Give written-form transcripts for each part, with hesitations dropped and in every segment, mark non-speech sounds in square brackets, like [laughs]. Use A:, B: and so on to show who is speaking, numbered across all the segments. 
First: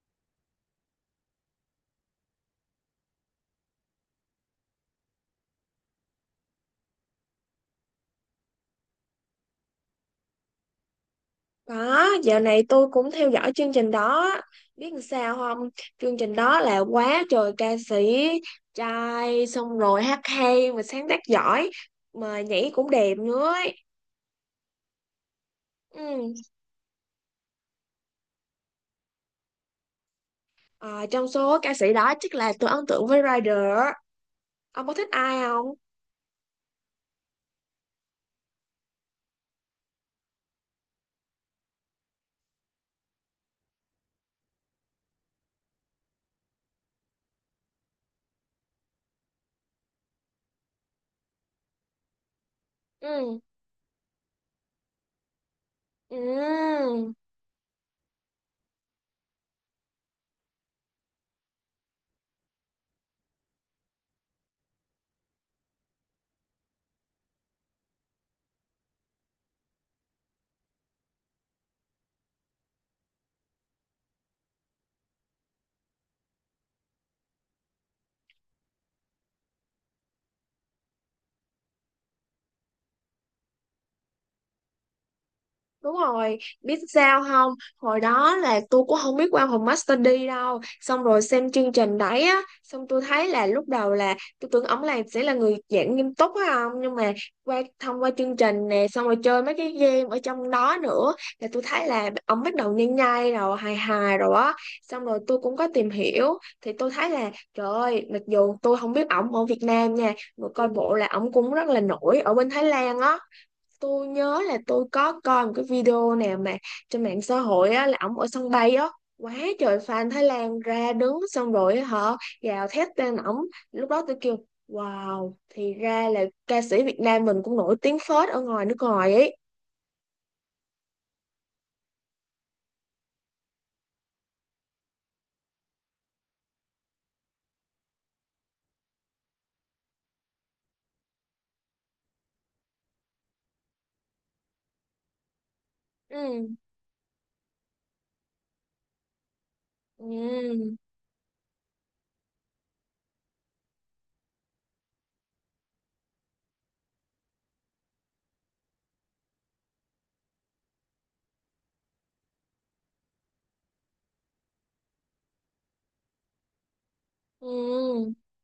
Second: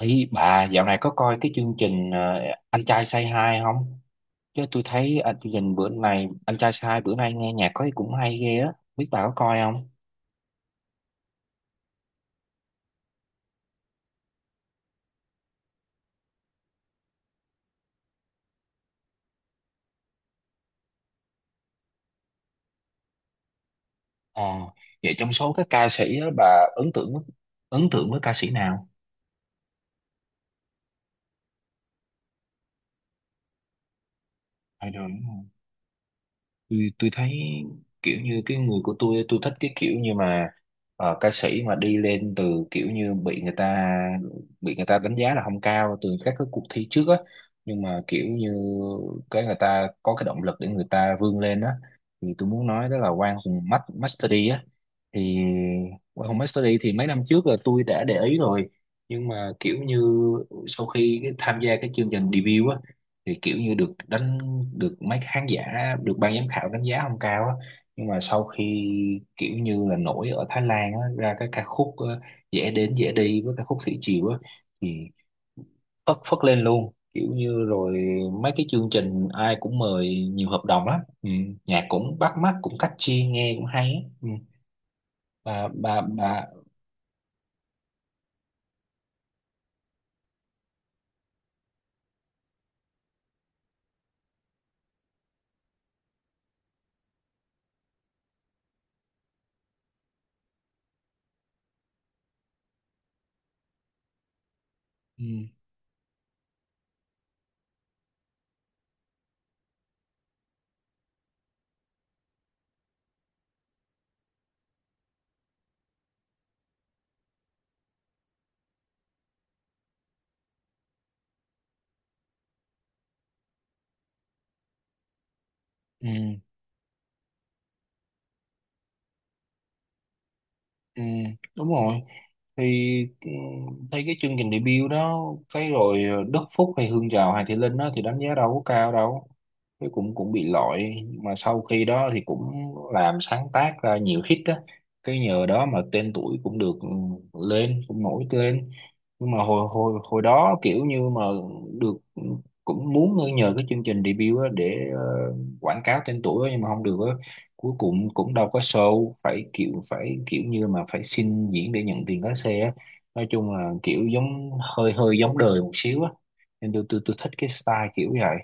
A: Ý bà dạo này có coi cái chương trình Anh trai Say Hi không? Chứ tôi thấy anh chương trình bữa này Anh trai Say Hi bữa nay nghe nhạc có cũng hay ghê á. Biết bà có coi không?
B: Có, dạo này tôi cũng theo dõi chương trình đó. Biết làm sao không? Chương trình đó là quá trời ca sĩ, trai, xong rồi hát hay, mà sáng tác giỏi, mà nhảy cũng đẹp nữa ấy.
A: Ờ, vậy trong số các ca sĩ á,
B: Ừ.
A: bà ấn tượng với ca sĩ nào?
B: Ờ, Trong số ca sĩ đó chắc là tôi ấn tượng với Rider. Ông
A: Hay
B: có
A: được.
B: thích ai không?
A: Tôi thấy kiểu như cái người của tôi thích cái kiểu như mà ca sĩ mà đi lên từ kiểu như bị người ta đánh giá là không cao từ các cái cuộc thi trước á, nhưng mà kiểu như cái người ta có cái động lực để người ta vươn lên á, thì tôi muốn nói đó là
B: Ừ.
A: Master D á, thì qua home study thì mấy
B: Ừ.
A: năm trước là tôi đã để ý rồi, nhưng mà kiểu như sau khi tham gia cái chương trình debut á thì kiểu như được mấy khán giả, được ban giám khảo đánh giá không cao á. Nhưng mà sau khi kiểu như là nổi ở Thái Lan á, ra cái ca khúc dễ đến dễ đi với ca khúc thủy triều á thì phất phất lên luôn kiểu như rồi mấy cái chương trình ai cũng mời, nhiều hợp đồng lắm. Ừ, nhạc cũng bắt mắt, cũng catchy, nghe cũng hay á. Ừ, bà
B: Đúng
A: bà
B: rồi,
A: bà
B: biết sao không? Hồi đó là tôi cũng không biết qua phòng Master D đâu. Xong rồi xem chương trình đấy á, xong tôi thấy là lúc đầu là tôi tưởng ổng là sẽ là người giảng nghiêm túc á không? Nhưng mà thông qua chương trình nè, xong rồi chơi mấy cái game ở trong đó nữa là tôi thấy là ổng bắt đầu nhai nhai rồi, hài hài rồi á. Xong rồi tôi
A: Ừ,
B: cũng có tìm hiểu thì tôi thấy là trời ơi, mặc dù tôi không biết ổng ở Việt Nam nha, mà coi bộ là ổng cũng rất là nổi ở bên Thái Lan á. Tôi nhớ là tôi có coi một cái video nào mà trên mạng xã hội á, là ổng ở sân bay á, quá trời fan Thái Lan ra đứng xong rồi á, họ gào thét tên ổng. Lúc đó tôi kêu wow, thì
A: ừ,
B: ra là ca sĩ Việt Nam mình cũng nổi tiếng phết ở ngoài nước ngoài ấy.
A: ừ, đúng rồi, thì ừ, thấy cái chương trình debut đó, cái rồi Đức Phúc hay Hương Tràm hay Thị Linh đó thì đánh giá đâu có cao đâu, cái cũng cũng bị loại. Nhưng mà sau khi đó thì cũng làm sáng tác ra nhiều hit á, cái nhờ đó mà tên tuổi
B: Ừ.
A: cũng được, ừ, lên cũng nổi lên. Nhưng mà hồi hồi hồi đó
B: Ừ.
A: kiểu như mà được, ừ, cũng muốn nhờ cái chương trình debut á để quảng cáo tên tuổi á, nhưng mà không được á, cuối cùng cũng đâu có show, phải kiểu như mà phải xin diễn để nhận tiền lái xe á, nói chung là kiểu giống hơi hơi giống đời một xíu á, nên tôi thích cái style kiểu
B: Ừ.
A: vậy,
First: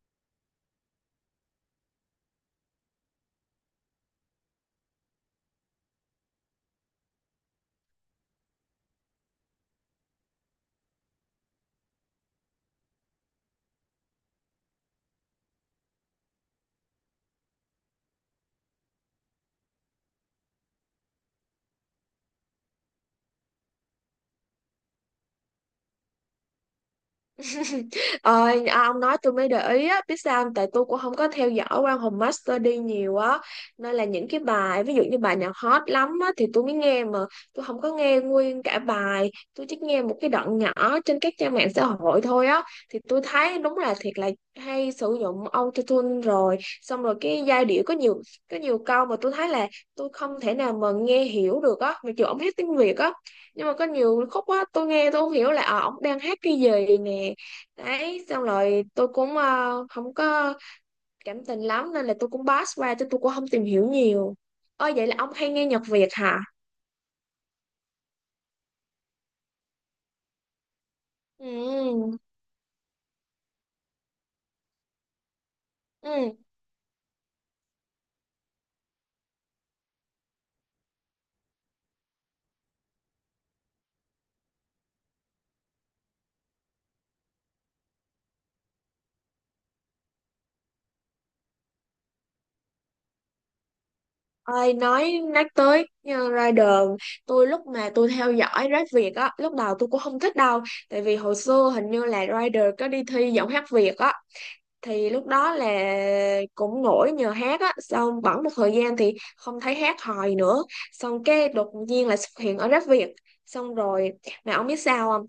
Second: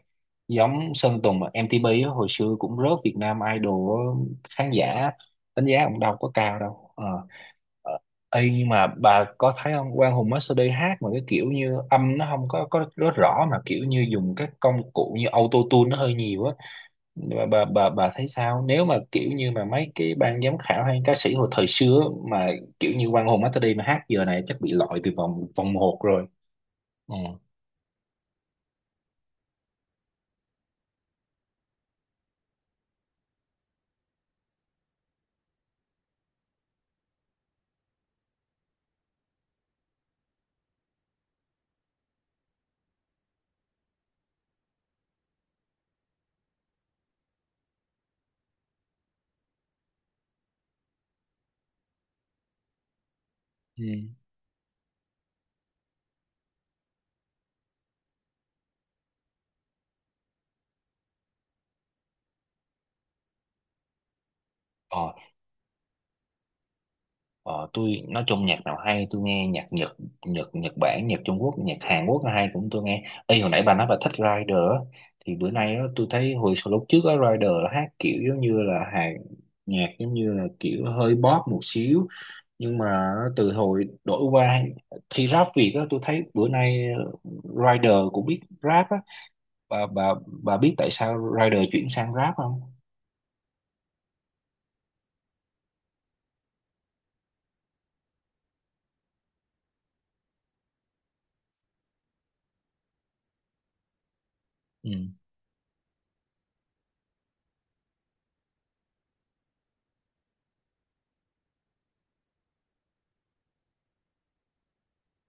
A: giống Sơn Tùng mà MTP á, hồi xưa cũng rớt Việt Nam Idol á, khán giả đánh giá cũng đâu có cao đâu. Ờ. Ờ, ê, nhưng mà bà có thấy không, Quang Hùng MasterD hát mà cái kiểu như âm nó không có rất rõ mà kiểu như dùng các công cụ như auto tune nó hơi nhiều á. Bà thấy sao nếu mà kiểu như mà mấy cái ban giám khảo hay ca sĩ hồi thời xưa mà kiểu như Quang Hùng Masterday mà hát giờ này chắc bị loại từ vòng vòng một rồi. Ừ.
B: [laughs] Ông nói tôi mới để ý á, biết sao không? Tại tôi cũng không có theo dõi Quang Hùng Master đi nhiều á, nên là những cái bài ví dụ như bài nào hot lắm á thì tôi mới nghe, mà tôi không có nghe nguyên cả bài, tôi chỉ nghe một cái đoạn nhỏ trên các trang mạng xã hội thôi á. Thì tôi thấy đúng là thiệt là hay sử dụng autotune, rồi xong rồi cái giai điệu có nhiều câu mà tôi thấy là tôi không thể nào mà nghe hiểu được á, mặc dù ông hát tiếng Việt á, nhưng mà
A: Ừ.
B: có nhiều khúc á tôi nghe tôi không hiểu là ổng đang hát cái gì nè. Đấy xong rồi tôi cũng không có cảm tình lắm, nên là tôi cũng pass qua chứ tôi cũng không tìm hiểu nhiều. Ơi vậy
A: ờ,
B: là ông hay nghe nhạc Việt hả?
A: ờ, tôi nói chung nhạc nào hay tôi nghe, nhạc Nhật, Nhật Bản, nhạc Trung Quốc, nhạc Hàn
B: Ừ.
A: Quốc hay cũng tôi nghe. Ê, hồi nãy bà nói bà thích Rider á, thì bữa nay á, tôi thấy
B: Ừ.
A: hồi sau lúc trước á Rider hát kiểu giống như là hàng nhạc, giống như là kiểu hơi pop một xíu, nhưng mà từ hồi đổi qua thi rap Việt á tôi thấy bữa nay Rider cũng biết rap á. bà bà bà biết tại sao Rider chuyển sang rap không?
B: Ơi nói nhắc tới như Rider, tôi lúc mà tôi theo dõi rap Việt á lúc đầu tôi cũng không thích đâu, tại vì hồi xưa hình như là Rider có đi thi giọng hát Việt á,
A: Ừ,
B: thì lúc đó là cũng nổi nhờ hát á, xong bẵng một thời gian thì không thấy hát hòi nữa, xong cái đột nhiên là xuất hiện ở Rap Việt. Xong rồi mà ông biết sao không,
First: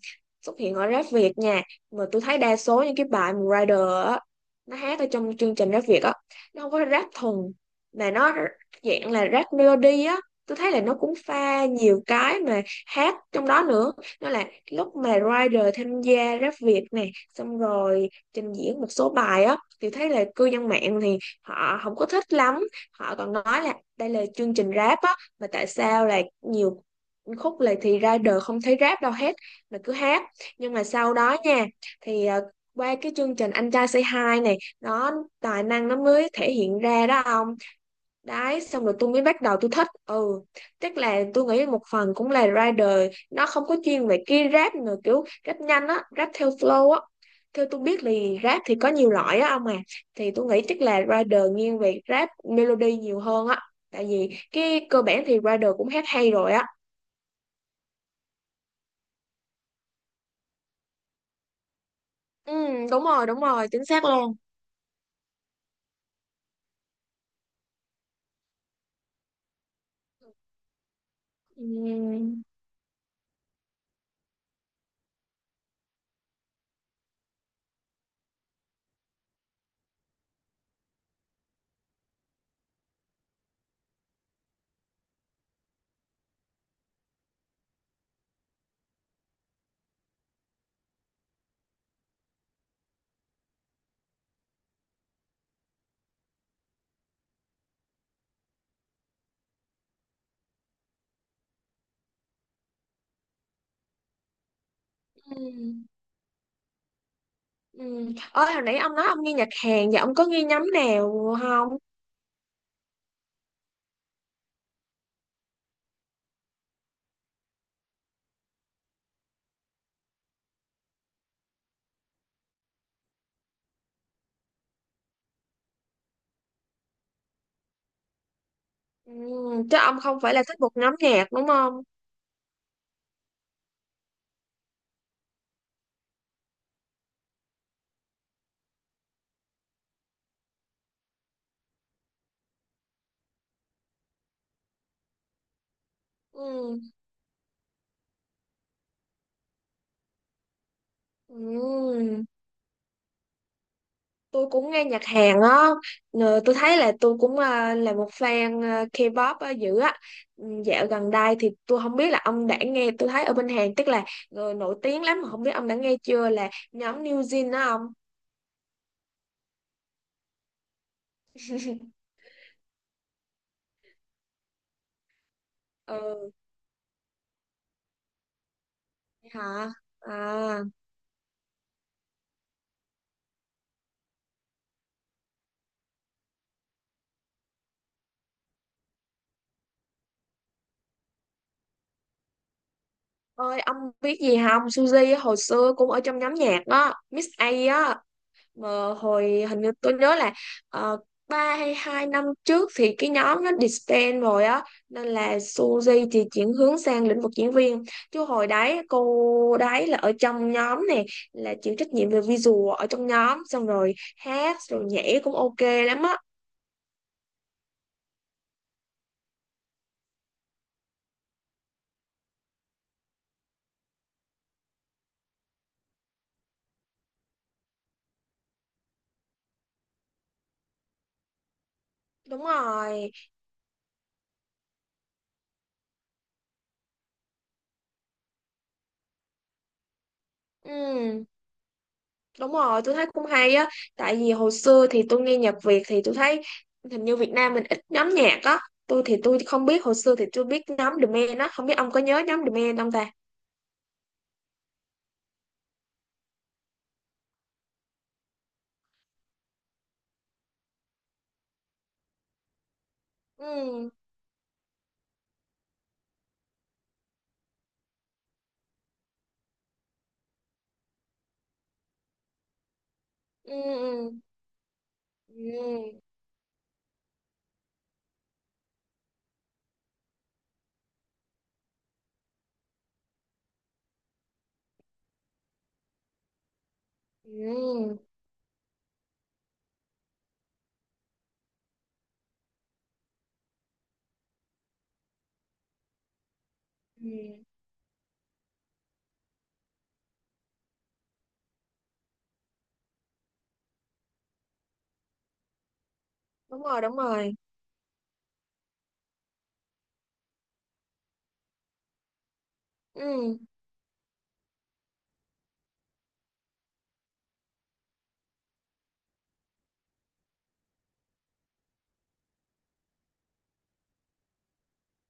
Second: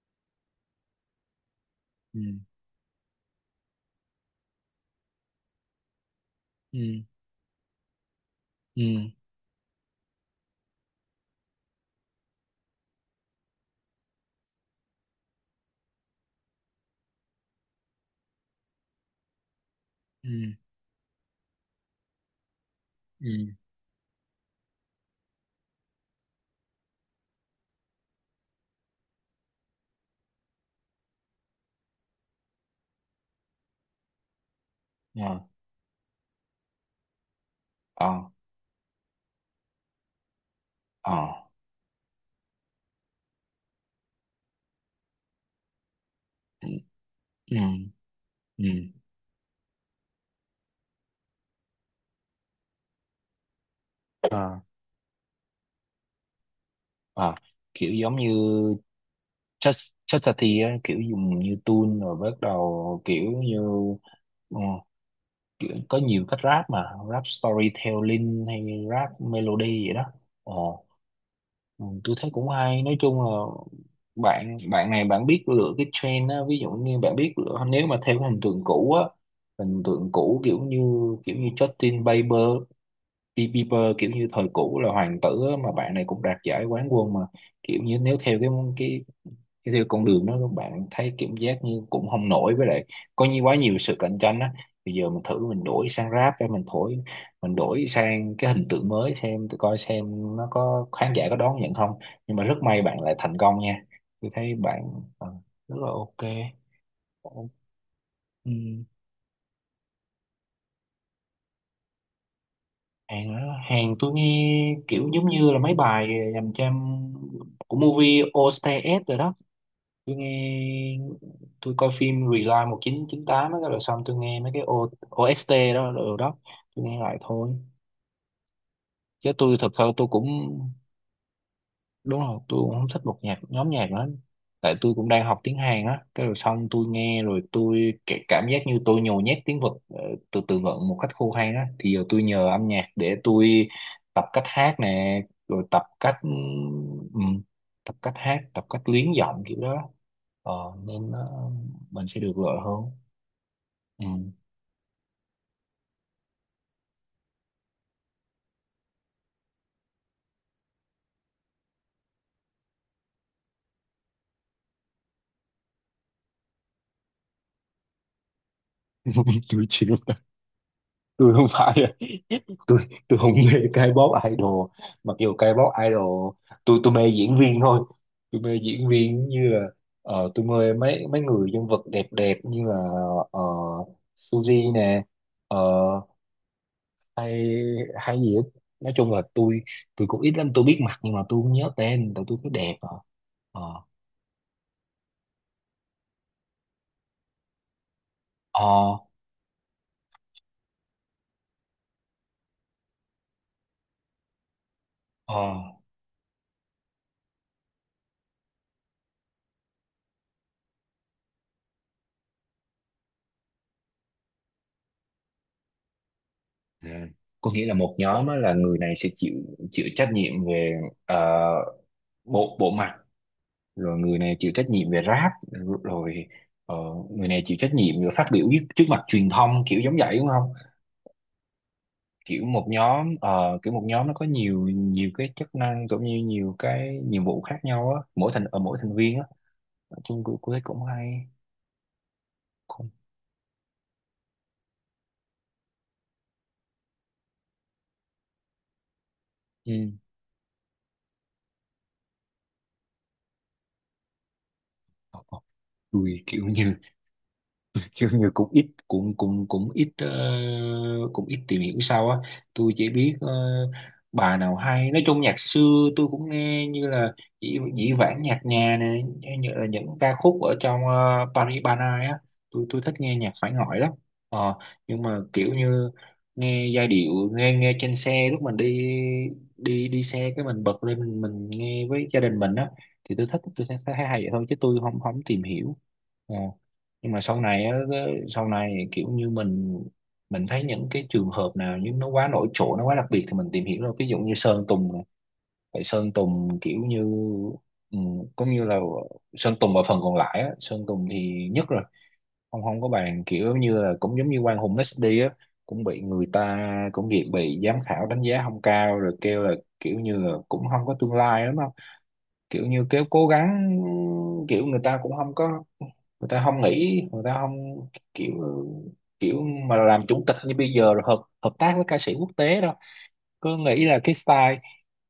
B: xuất hiện ở Rap Việt nha, mà
A: ừ,
B: tôi thấy đa số những cái bài mà Rider á nó hát ở trong chương trình Rap Việt á, nó không có
A: ừ,
B: rap thuần, mà nó
A: ừ,
B: dạng là rap melody á. Tôi thấy là nó cũng pha nhiều cái mà hát trong đó nữa. Nó là lúc mà Rider tham gia Rap Việt này xong rồi trình diễn một số bài á, thì thấy là cư
A: ừ,
B: dân mạng thì họ không có thích lắm, họ còn
A: ừ,
B: nói là đây là chương trình rap á, mà tại sao là nhiều khúc là thì ra đời không thấy rap đâu hết, mà cứ hát. Nhưng mà sau đó nha, thì qua cái chương trình Anh Trai Say Hi này, nó
A: ờ,
B: tài năng nó mới thể hiện ra đó ông.
A: ờ,
B: Đấy xong rồi tôi mới bắt đầu tôi thích. Ừ, tức là tôi
A: ờ,
B: nghĩ một phần cũng là rider nó không có chuyên về cái rap nữa, kiểu rap nhanh á, rap theo
A: ừ,
B: flow á.
A: ừ,
B: Theo tôi biết thì rap
A: ừ.
B: thì có nhiều loại á ông à, thì tôi nghĩ chắc là rider nghiêng về rap melody nhiều hơn á, tại vì
A: Ờ,
B: cái cơ bản thì rider cũng hát hay rồi á.
A: ờ, kiểu giống như chất chất Tati á, kiểu dùng như tune rồi bắt
B: Ừ,
A: đầu
B: đúng rồi
A: kiểu
B: đúng
A: như,
B: rồi, chính xác luôn.
A: ờ, kiểu có nhiều cách rap mà, rap storytelling hay rap melody vậy đó. Ờ. Ừ, tôi thấy
B: Ừ.
A: cũng hay, nói chung là bạn bạn này bạn biết lựa cái trend á, ví dụ như bạn biết lựa nếu mà theo cái hình tượng cũ á, hình tượng cũ kiểu như, Justin Bieber Bieber kiểu như thời cũ là hoàng tử á, mà bạn này cũng đạt giải quán quân mà, kiểu như nếu theo cái cái theo con đường đó các bạn thấy cảm giác như cũng không nổi, với lại có như quá nhiều sự cạnh tranh á, bây giờ mình thử mình đổi sang rap hay mình thổi, mình đổi sang cái hình tượng mới xem tụi coi xem nó có khán giả có đón nhận không. Nhưng mà rất may bạn lại thành công nha, tôi thấy bạn ờ,
B: Ừ.
A: rất là ok.
B: Ừ. Ôi, hồi nãy
A: Ừ.
B: ông nói ông nghe nhạc Hàn, và ông có nghe nhóm nào không?
A: Hàng đó, hàng tôi nghe kiểu giống như là mấy bài dành cho, của movie OSTS rồi đó, tôi nghe, tôi coi phim Rewind 1998 đó, rồi xong tôi nghe mấy cái OST đó rồi đó, tôi nghe lại thôi
B: Ừ,
A: chứ tôi thật
B: chứ
A: sự
B: ông
A: tôi
B: không
A: cũng,
B: phải là thích một nhóm nhạc đúng không?
A: đúng rồi tôi cũng không thích một nhóm nhạc nữa, tại tôi cũng đang học tiếng Hàn á, cái rồi xong tôi nghe rồi tôi cái cảm giác như tôi nhồi nhét tiếng Việt, từ từ vựng một cách khô hay á, thì giờ tôi nhờ âm nhạc để tôi tập cách hát nè, rồi
B: Ừ.
A: ừm, tập cách hát, tập cách luyến giọng kiểu đó. ờ, Nên ờ,
B: Ừ.
A: mình sẽ được lợi hơn. Ừ.
B: Tôi cũng nghe nhạc Hàn á. Ờ, tôi thấy là tôi cũng à, là một fan à, K-pop á, dữ á. Ừ, dạo gần đây thì tôi không biết là ông đã nghe, tôi thấy ở bên Hàn tức là người nổi tiếng lắm, mà không biết ông đã nghe chưa là nhóm New Jeans đó ông.
A: [laughs] Tôi chịu, tôi không phải, tôi tôi không mê K-pop idol, mặc dù K-pop
B: Ừ,
A: idol tôi mê diễn viên thôi, tôi mê diễn viên như là,
B: hả?
A: tôi
B: À,
A: mê mấy mấy người nhân vật đẹp đẹp như là ờ, Suzy nè, ờ, hay hay gì hết. Nói chung là tôi cũng ít lắm, tôi biết mặt nhưng mà tôi không nhớ tên tại tôi thấy đẹp à.
B: ơi
A: Ờ,
B: ông biết gì không? Suzy á, hồi xưa cũng ở trong nhóm nhạc đó, Miss A á. Mà
A: ờ,
B: hồi hình như tôi nhớ là uh, 3 hay 2 năm trước thì cái nhóm nó disband rồi á, nên là
A: ờ,
B: Suzy thì chuyển hướng sang lĩnh vực diễn viên. Chứ hồi đấy cô đấy là ở trong nhóm này là chịu trách nhiệm về visual ở trong nhóm, xong rồi hát rồi nhảy cũng ok lắm á.
A: à, có nghĩa là một nhóm á, là người này sẽ chịu, chịu trách nhiệm về ờ, bộ bộ mặt, rồi người này chịu trách nhiệm về rap, rồi ờ, người này chịu trách nhiệm về phát biểu trước trước mặt truyền thông, kiểu giống vậy đúng không?
B: Đúng
A: Kiểu một
B: rồi.
A: nhóm kiểu một nhóm nó có nhiều nhiều cái chức năng cũng như nhiều cái nhiệm vụ khác nhau á mỗi thành ở mỗi thành viên á. Nói chung cũng cũng thấy cũng hay.
B: Ừ. Đúng rồi,
A: Không.
B: tôi thấy cũng hay á. Tại vì hồi xưa thì tôi nghe nhạc Việt thì tôi thấy hình như Việt Nam mình ít nhóm nhạc á. Tôi thì tôi không biết,
A: Ừ.
B: hồi xưa thì tôi biết nhóm The Man á. Không biết ông có nhớ nhóm The Man không ta?
A: Ờ, ờ, tôi kiểu như [laughs] chứ như cũng ít cũng cũng cũng ít, cũng ít tìm hiểu sao á, tôi chỉ biết
B: Ừ,
A: bà nào hay, nói chung nhạc xưa tôi cũng nghe, như là dĩ vãng nhạc nhà này, như là những ca khúc ở trong Paris Ban Ai á, tôi thích nghe nhạc phải ngỏi lắm,
B: ừ,
A: ờ, nhưng mà
B: ừ,
A: kiểu như
B: ừ,
A: nghe giai điệu, nghe nghe trên xe lúc mình đi, đi đi xe cái mình bật lên mình nghe với gia đình mình á, thì tôi thích tôi thấy thấy hay vậy thôi chứ tôi không không tìm hiểu. Ờ, nhưng mà sau này á,
B: ừ,
A: sau này kiểu như mình thấy những cái trường hợp nào nhưng nó quá nổi trội nó quá đặc biệt thì mình tìm hiểu, rồi ví dụ như Sơn Tùng này. Tại Sơn Tùng kiểu như
B: ừ.
A: ừ, cũng như là Sơn Tùng ở phần còn lại á, Sơn Tùng thì nhất rồi, không không có bàn, kiểu như là cũng giống như Quang Hùng messi á, cũng bị người
B: Đúng
A: ta,
B: rồi, đúng
A: cũng
B: rồi.
A: bị giám khảo đánh giá không cao rồi kêu là kiểu như là cũng không có tương lai lắm, kiểu như kéo cố
B: Ừ,
A: gắng, kiểu người ta cũng không có, người ta không nghĩ, người ta không, kiểu kiểu mà làm chủ tịch như bây giờ rồi hợp hợp tác với ca sĩ quốc tế đâu, cứ nghĩ là cái style,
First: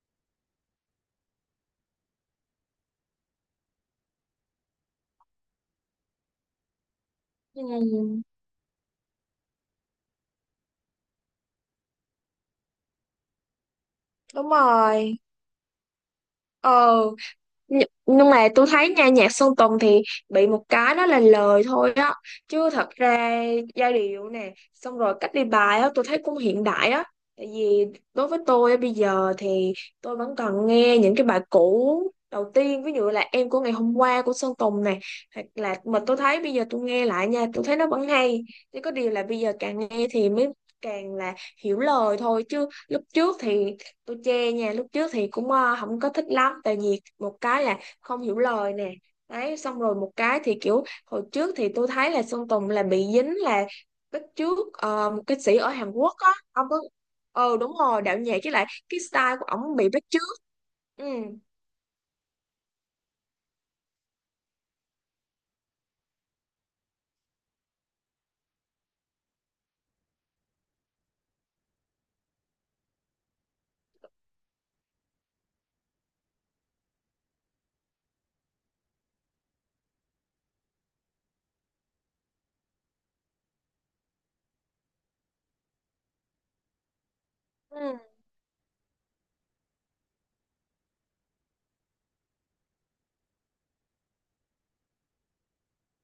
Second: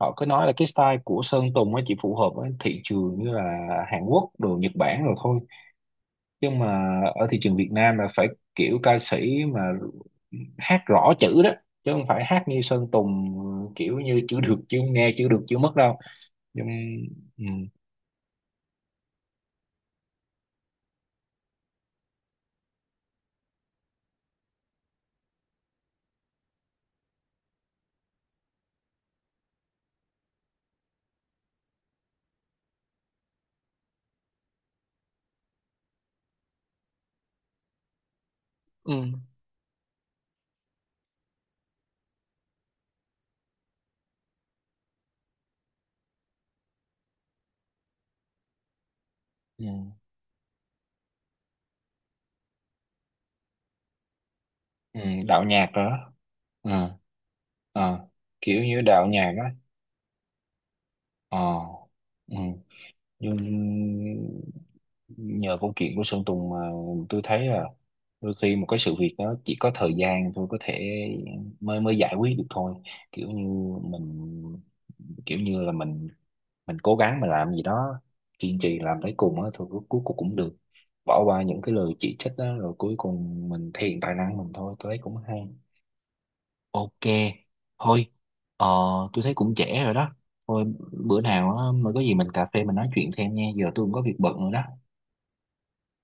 A: họ cứ nói là cái style của Sơn Tùng nó chỉ phù hợp với thị trường như là Hàn Quốc đồ Nhật Bản rồi thôi, nhưng mà ở thị trường Việt Nam là
B: ừ,
A: phải kiểu ca sĩ mà hát rõ chữ đó, chứ không phải hát như Sơn Tùng kiểu như chữ
B: đúng
A: được chữ nghe
B: rồi.
A: chữ được chữ mất đâu. Nhưng
B: Ờ.
A: ừ.
B: Nh- nhưng mà tôi thấy nha, nhạc Sơn Tùng thì bị một cái đó là lời thôi á, chứ thật ra giai điệu nè xong rồi cách đi bài á tôi thấy cũng hiện đại á. Tại vì đối với tôi á, bây giờ thì tôi vẫn còn nghe những cái bài cũ đầu tiên ví dụ là Em Của Ngày Hôm Qua của Sơn Tùng này, hoặc là mà tôi thấy bây giờ tôi nghe lại nha tôi thấy nó vẫn hay, chỉ có
A: Ừ.
B: điều là bây giờ càng nghe thì mới càng là hiểu lời thôi, chứ lúc trước thì tôi chê nha, lúc trước thì cũng không có thích lắm, tại vì một cái là không hiểu lời nè. Đấy
A: Ừ.
B: xong rồi một cái thì kiểu hồi trước thì tôi thấy là Sơn Tùng là bị dính là bắt chước
A: Ừ.
B: một cái
A: Đạo
B: sĩ
A: nhạc
B: ở
A: rồi
B: Hàn
A: đó.
B: Quốc á ông
A: Ừ.
B: có. Ờ đúng rồi,
A: Ờ,
B: đạo nhạc, với
A: kiểu
B: lại
A: như
B: cái
A: đạo nhạc
B: style của
A: á.
B: ổng bị bắt chước. Ừ.
A: Ờ, ừ. Nhưng nhờ câu chuyện của Sơn Tùng mà tôi thấy là đôi khi một cái sự việc đó chỉ có thời gian thôi có thể mới mới giải quyết được thôi, kiểu như mình, kiểu như là mình cố gắng mà làm gì đó kiên trì làm tới cùng á thì cuối cuối cùng cũng được, bỏ qua những cái lời chỉ trích đó rồi cuối cùng mình thể hiện tài năng mình thôi, tôi thấy cũng hay. Ok,
B: Ừ.
A: thôi, ờ, tôi thấy cũng trễ rồi đó. Thôi, bữa nào á, mà có gì mình cà phê mình nói chuyện thêm nha. Giờ tôi cũng có việc bận rồi đó.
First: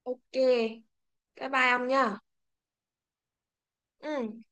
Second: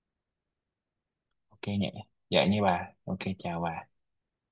B: Ok, bye
A: Ok
B: bye ông
A: nè,
B: nha.
A: vậy nha bà. Ok, chào bà.
B: Ừ.